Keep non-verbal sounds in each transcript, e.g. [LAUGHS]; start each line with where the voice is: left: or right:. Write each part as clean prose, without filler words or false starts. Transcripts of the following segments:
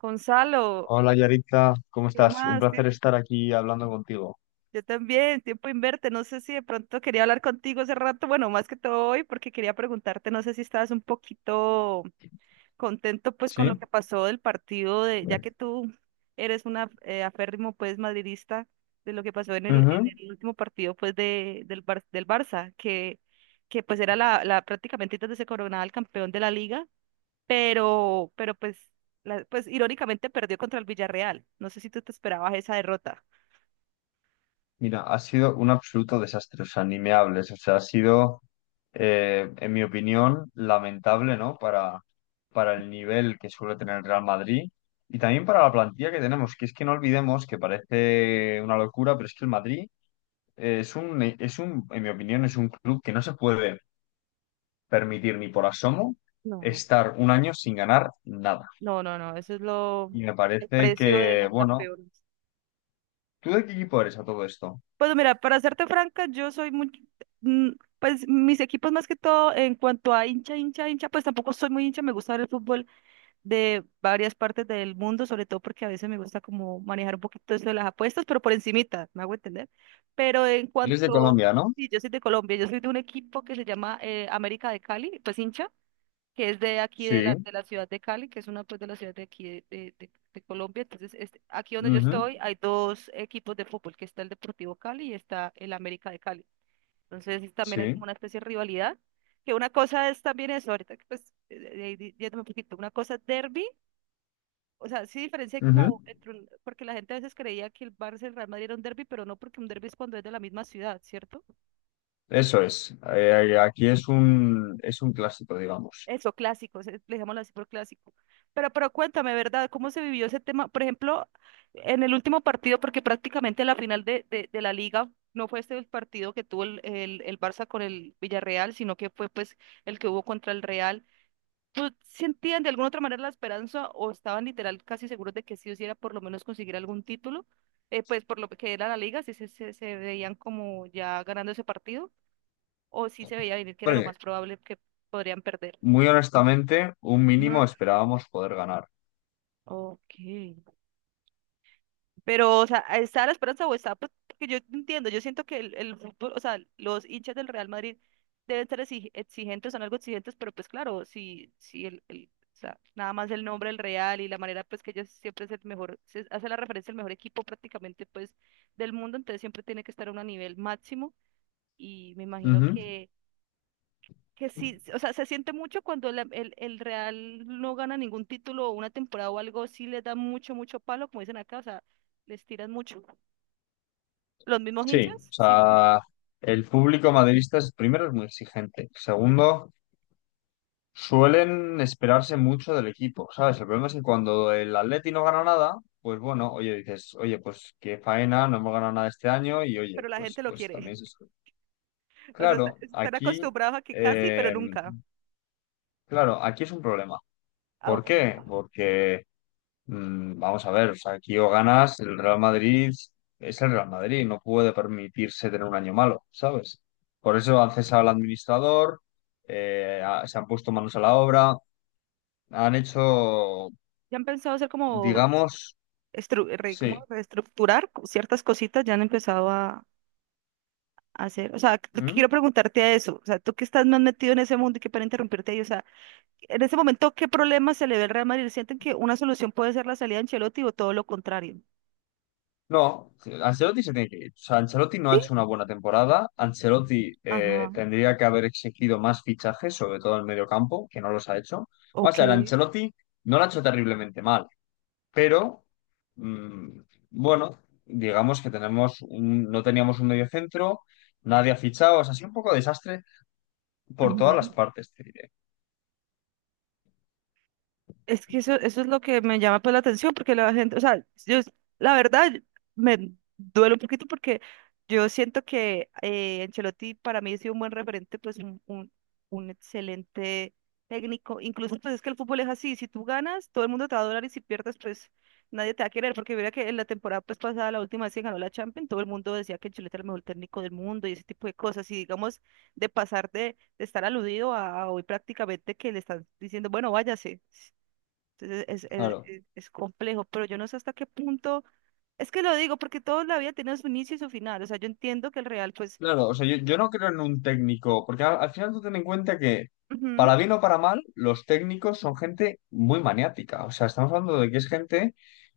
right: Gonzalo,
left: Hola Yaritza, ¿cómo
right: ¿qué
left: estás? Un
right: más?
left: placer estar aquí hablando contigo.
right: Yo también, tiempo inverte. No sé si de pronto quería hablar contigo hace rato, bueno, más que todo hoy, porque quería preguntarte, no sé si estabas un poquito contento pues con
left: ¿Sí?
right: lo que pasó del partido de, ya que
left: Bien.
right: tú eres una aférrimo pues madridista, de lo que pasó en
left: Ujú.
right: el último partido pues de, del, del Barça, que pues era la, la prácticamente entonces se coronaba el campeón de la liga pero pues, pues irónicamente perdió contra el Villarreal. No sé si tú te esperabas esa derrota.
left: Mira, ha sido un absoluto desastre, o sea, ni me hables, o sea, ha sido, en mi opinión, lamentable, ¿no? Para el nivel que suele tener el Real Madrid y también para la plantilla que tenemos, que es que no olvidemos que parece una locura, pero es que el Madrid es un, en mi opinión, es un club que no se puede permitir ni por asomo
right: No, no.
left: estar un año sin ganar nada.
right: No, no, no, eso es lo,
left: Y me
right: el
left: parece
right: precio de
left: que,
right: los
left: bueno,
right: campeones.
left: ¿tú de qué equipo eres a todo esto?
right: Pues mira, para serte franca, yo soy muy, mm, pues mis equipos más que todo en cuanto a hincha, hincha, hincha, pues tampoco soy muy hincha, me gusta ver el fútbol de varias partes del mundo, sobre todo porque a veces me gusta como manejar un poquito eso de las apuestas, pero por encimita, me hago entender. Pero en
left: Él es de
right: cuanto,
left: Colombia, ¿no?
right: sí, yo soy de Colombia, yo soy de un equipo que se llama América de Cali, pues hincha, que es de aquí
left: Sí,
right: de la ciudad de Cali, que es una pues de la ciudad de aquí de, de Colombia. Entonces, este, aquí donde yo
left: ujú,
right: estoy hay dos equipos de fútbol, que está el Deportivo Cali y está el América de Cali. Entonces, también hay como
left: sí,
right: una especie de rivalidad, que una cosa es también eso, ahorita que pues, yéndome un poquito, una cosa es derbi, o sea, sí diferencia hay
left: ujú.
right: como entre porque la gente a veces creía que el Barça y el Real Madrid era un derbi, pero no porque un derbi es cuando es de la misma ciudad, ¿cierto?
left: Eso es. Aquí es un clásico, digamos.
right: Eso, clásicos le llamamos así por clásico. Pero cuéntame, ¿verdad? ¿Cómo se vivió ese tema? Por ejemplo, en el último partido, porque prácticamente la final de la liga no fue este el partido que tuvo el Barça con el Villarreal, sino que fue pues el que hubo contra el Real. ¿Tú sentían de alguna otra manera la esperanza o estaban literal casi seguros de que sí o sí era por lo menos conseguir algún título? Pues por lo que era la liga, si se, se, se veían como ya ganando ese partido o si se veía venir que era lo
left: Bueno,
right: más probable que podrían perder.
left: muy honestamente, un mínimo
right: Ujú.
left: esperábamos poder ganar.
right: Ok. Pero, o sea, ¿está la esperanza o está? Pues, porque yo entiendo, yo siento que el fútbol, o sea, los hinchas del Real Madrid deben ser exigentes, son algo exigentes, pero pues claro, si, si el, o sea, nada más el nombre del Real y la manera pues que ellos siempre es el mejor, se hace la referencia al mejor equipo prácticamente pues del mundo, entonces siempre tiene que estar a un nivel máximo y me imagino
left: Ujú.
right: que sí, o sea, se siente mucho cuando el Real no gana ningún título o una temporada o algo, sí les da mucho, mucho palo, como dicen acá, o sea, les tiran mucho los mismos
left: Sí,
right: hinchas,
left: o
right: sí, mismos hinchas,
left: sea, el público madridista es, primero es muy exigente, segundo suelen esperarse mucho del equipo, ¿sabes? El problema es que cuando el Atleti no gana nada, pues bueno, oye, dices, oye, pues qué faena, no hemos ganado nada este año y oye,
right: pero la gente lo
left: pues
right: quiere.
left: también es esto.
right: [LAUGHS] O sea,
left: Claro,
right: están
left: aquí,
right: acostumbrados a que casi, pero
left: eh,
right: nunca.
left: claro, aquí es un problema.
right: Ah,
left: ¿Por
right: ok.
left: qué? Porque, vamos a ver, o sea, aquí o ganas, el Real Madrid es el Real Madrid, no puede permitirse tener un año malo, ¿sabes? Por eso han cesado al administrador, se han puesto manos a la obra, han hecho,
right: Ya han pensado hacer como,
left: digamos,
right: como
left: sí.
right: reestructurar ciertas cositas, ya han empezado a hacer. O sea, lo que
left: ¿Mm?
right: quiero preguntarte a eso. O sea, tú que estás más metido en ese mundo y que para interrumpirte ahí, o sea, en ese momento, ¿qué problema se le ve al Real Madrid? ¿Sienten que una solución puede ser la salida de Ancelotti o todo lo contrario?
left: No, Ancelotti se tiene que ir. O sea, Ancelotti no ha
right: Sí.
left: hecho una buena temporada. Ancelotti
right: Ajá.
left: tendría que haber exigido más fichajes, sobre todo en el mediocampo, que no los ha hecho. O
right: Ok.
left: sea, el Ancelotti no lo ha hecho terriblemente mal, pero mm, bueno, digamos que no teníamos un mediocentro, nadie ha fichado, o sea, ha sido un poco desastre por todas las
right: Ujú.
left: partes, te diré.
right: Es que eso es lo que me llama pues la atención, porque la gente, o sea, yo, la verdad, me duele un poquito porque yo siento que Ancelotti para mí ha sido un buen referente, pues un excelente técnico. Incluso pues es que el fútbol es así, si tú ganas, todo el mundo te va a adorar y si pierdes, pues nadie te va a querer, porque mira que en la temporada pues pasada, la última vez que ganó la Champions, todo el mundo decía que Ancelotti era el mejor técnico del mundo y ese tipo de cosas, y digamos, de pasar de estar aludido a hoy prácticamente que le están diciendo, bueno, váyase. Entonces es,
left: Claro.
right: es complejo, pero yo no sé hasta qué punto. Es que lo digo porque toda la vida tiene su inicio y su final. O sea, yo entiendo que el real, pues,
left: Claro, o sea, yo no creo en un técnico, porque al final tú ten en cuenta que,
right: ujú,
left: para bien o para mal, los técnicos son gente muy maniática. O sea, estamos hablando de que es gente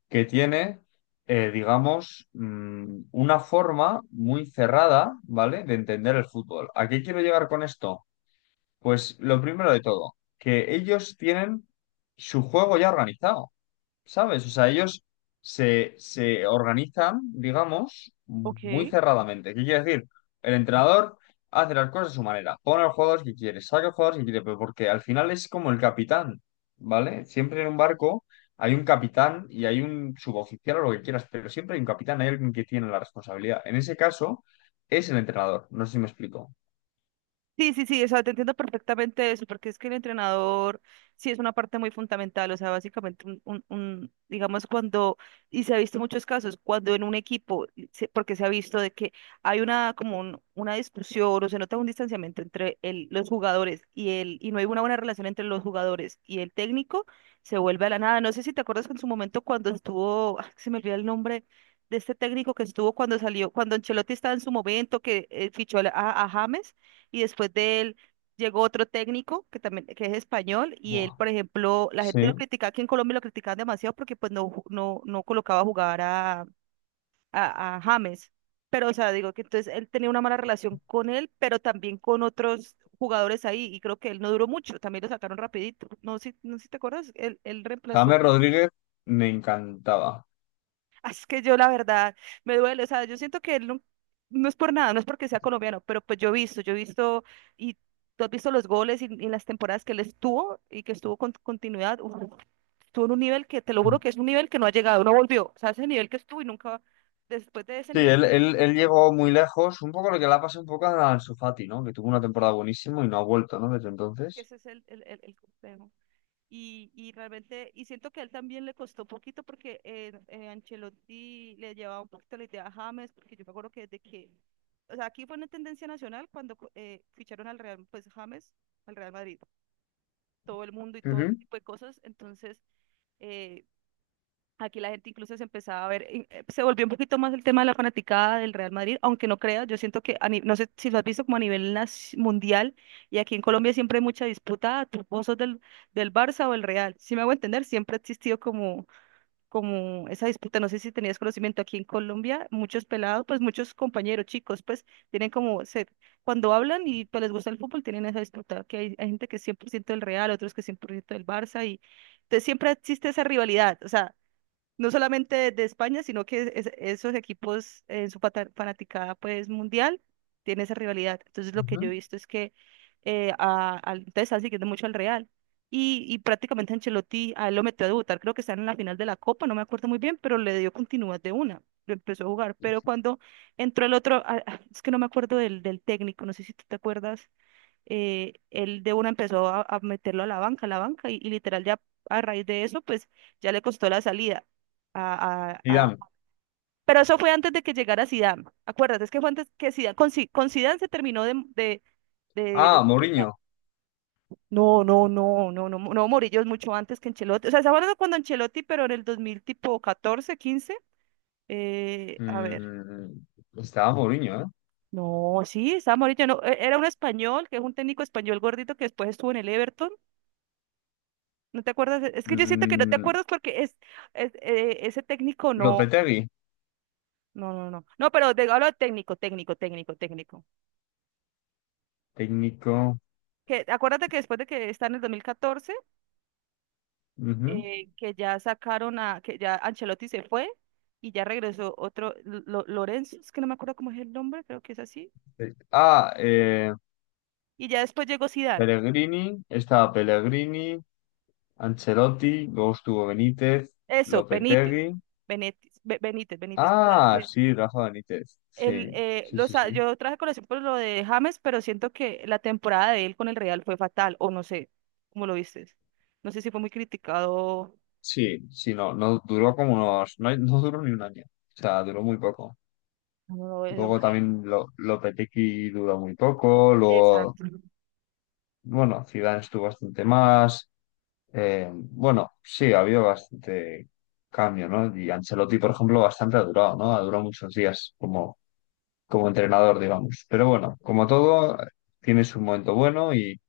left: que tiene, digamos, una forma muy cerrada, ¿vale?, de entender el fútbol. ¿A qué quiero llegar con esto? Pues lo primero de todo, que ellos tienen su juego ya organizado. ¿Sabes? O sea, ellos se organizan, digamos, muy
right: ok,
left: cerradamente. ¿Qué quiere decir? El entrenador hace las cosas a su manera, pone a los jugadores que quiere, saca a los jugadores que quiere, pero porque al final es como el capitán, ¿vale? Siempre en un barco hay un capitán y hay un suboficial o lo que quieras, pero siempre hay un capitán, hay alguien que tiene la responsabilidad. En ese caso, es el entrenador. No sé si me explico.
right: sí, sí, sí, o sea, te entiendo perfectamente eso, porque es que el entrenador sí es una parte muy fundamental, o sea, básicamente un, digamos, cuando, y se ha visto muchos casos, cuando en un equipo, y porque se ha visto de que hay una, como una discusión o se nota un distanciamiento entre el, los jugadores y el, y no hay una buena relación entre los jugadores y el técnico, se vuelve a la nada. No sé si te acuerdas que en su momento cuando estuvo, ah, se me olvida el nombre. De este técnico que estuvo cuando salió, cuando Ancelotti estaba en su momento, que fichó a, a James, y después de él llegó otro técnico que también que es español y él,
left: Buah.
right: por ejemplo, la gente lo
left: Sí.
right: criticaba, aquí en Colombia lo criticaban demasiado porque pues no, no, no colocaba a jugar a James. Pero, o sea, digo que entonces él tenía una mala relación con él, pero también con otros jugadores ahí y creo que él no duró mucho, también lo sacaron rapidito. No sé, no sé si te acuerdas, él reemplazó.
left: James Rodríguez me encantaba.
right: Ah, es que yo la verdad me duele, o sea, yo siento que él no, no es por nada, no es porque sea colombiano, pero pues yo he visto y tú has visto los goles y las temporadas que él estuvo y que estuvo con continuidad, uf, estuvo en un nivel que te lo juro que es un nivel que no ha llegado, no volvió, o sea, ese nivel que estuvo y nunca, después de ese
left: Sí,
right: nivel, no
left: él
right: volvió.
left: llegó muy lejos, un poco lo que le ha pasado un poco a Ansu Fati, ¿no? Que tuvo una temporada buenísima y no ha vuelto, ¿no? Desde entonces.
right: Ese es el complejo. Y realmente, y siento que a él también le costó un poquito porque Ancelotti le llevaba un poquito la idea a James, porque yo me acuerdo que desde que, o sea, aquí fue una tendencia nacional cuando ficharon al Real, pues James, al Real Madrid, todo el mundo y todo ese
left: Ujú.
right: tipo de cosas, entonces, eh, aquí la gente incluso se empezaba a ver, se volvió un poquito más el tema de la fanaticada del Real Madrid, aunque no creas, yo siento que, a no sé si lo has visto como a nivel mundial, y aquí en Colombia siempre hay mucha disputa, ah, tú vos sos del, del Barça o el Real, si me hago entender, siempre ha existido como, como esa disputa, no sé si tenías conocimiento, aquí en Colombia muchos pelados, pues muchos compañeros, chicos, pues tienen como, se, cuando hablan y pues, les gusta el fútbol, tienen esa disputa, que hay gente que es 100% del Real, otros que es 100% del Barça, y entonces siempre existe esa rivalidad, o sea, no solamente de España, sino que esos equipos en su fanaticada pues mundial tienen esa rivalidad. Entonces lo que yo he
left: Ujú.
right: visto es que entonces están siguiendo mucho al Real. Y prácticamente Ancelotti a él lo metió a debutar, creo que está en la final de la Copa, no me acuerdo muy bien, pero le dio continuidad de una, lo empezó a jugar. Pero cuando entró el otro, es que no me acuerdo del, del técnico, no sé si tú te acuerdas él de una empezó a meterlo a la banca, y literal ya a raíz de eso, pues ya le costó la salida a,
left: Zidane.
right: pero eso fue antes de que llegara Zidane, acuérdate, es que fue antes que Zidane, con, con Zidane se terminó de, de
left: Ah,
right: sepultar.
left: Mourinho.
right: No, no, no, no, no, no, Murillo es mucho antes que Ancelotti, o sea, ¿se acuerdan cuando Ancelotti, pero en el 2000 tipo 14, 15? A ver.
left: Mm, estaba Mourinho, ¿eh?
right: No, sí, estaba Murillo, no, era un español, que es un técnico español gordito que después estuvo en el Everton, ¿no te acuerdas? Es que yo siento que no te
left: Mm,
right: acuerdas porque es ese técnico no.
left: Lopetegui,
right: No, no, no. No, pero de, hablo de técnico, técnico, técnico, técnico.
left: técnico.
right: Que acuérdate que después de que está en el 2014,
left: Ujú.
right: que ya sacaron a, que ya Ancelotti se fue y ya regresó otro, Lorenzo, es que no me acuerdo cómo es el nombre, creo que es así.
left: Eh, Ah, eh,
right: Y ya después llegó Zidane.
left: Pellegrini. Estaba Pellegrini. Ancelotti. Luego estuvo Benítez.
right: Eso, Benítez.
left: Lopetegui.
right: Benítez, Benítez, Benítez. ¿Tú sabes
left: Ah,
right: que
left: sí, Rafa Benítez. Sí,
right: el,
left: sí,
right: los,
left: sí, sí.
right: yo traje colación por lo de James, pero siento que la temporada de él con el Real fue fatal, o no sé, ¿cómo lo viste? No sé si fue muy criticado.
left: Sí, sí, no, no duró como unos, no, [LAUGHS] no duró ni un año, o sea, duró muy poco.
right: No, no,
left: Luego
right: hombre.
left: también lo, Lopetegui duró muy poco, luego,
right: Exacto.
left: bueno, Zidane estuvo bastante más, bueno, sí, ha habido bastante cambio, ¿no? Y Ancelotti, por ejemplo, bastante ha durado, ¿no? Ha durado muchos días como, como entrenador, digamos. Pero bueno, como todo, tiene su momento bueno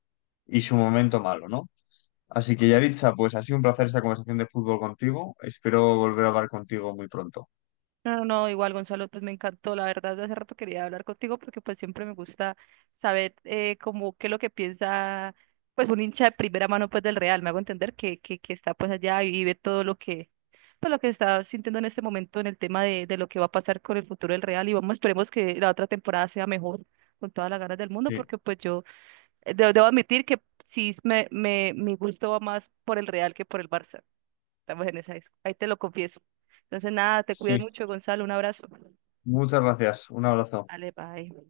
left: y su momento malo, ¿no? Así que, Yaritza, pues ha sido un placer esta conversación de fútbol contigo. Espero volver a hablar contigo muy pronto.
right: No, no, no, igual Gonzalo, pues me encantó, la verdad, de hace rato quería hablar contigo porque pues siempre me gusta saber como qué es lo que piensa pues un hincha de primera mano pues del Real, me hago entender que está pues allá y vive todo lo que pues lo que está sintiendo en este momento en el tema de lo que va a pasar con el futuro del Real y vamos, esperemos que la otra temporada sea mejor con todas las ganas del mundo
left: Sí,
right: porque pues yo debo admitir que sí me, mi gusto va más por el Real que por el Barça. Estamos en esa disco. Ahí te lo confieso. Entonces, nada, te cuidas
left: sí.
right: mucho, Gonzalo. Un abrazo.
left: Muchas gracias. Un abrazo.
right: Dale, bye.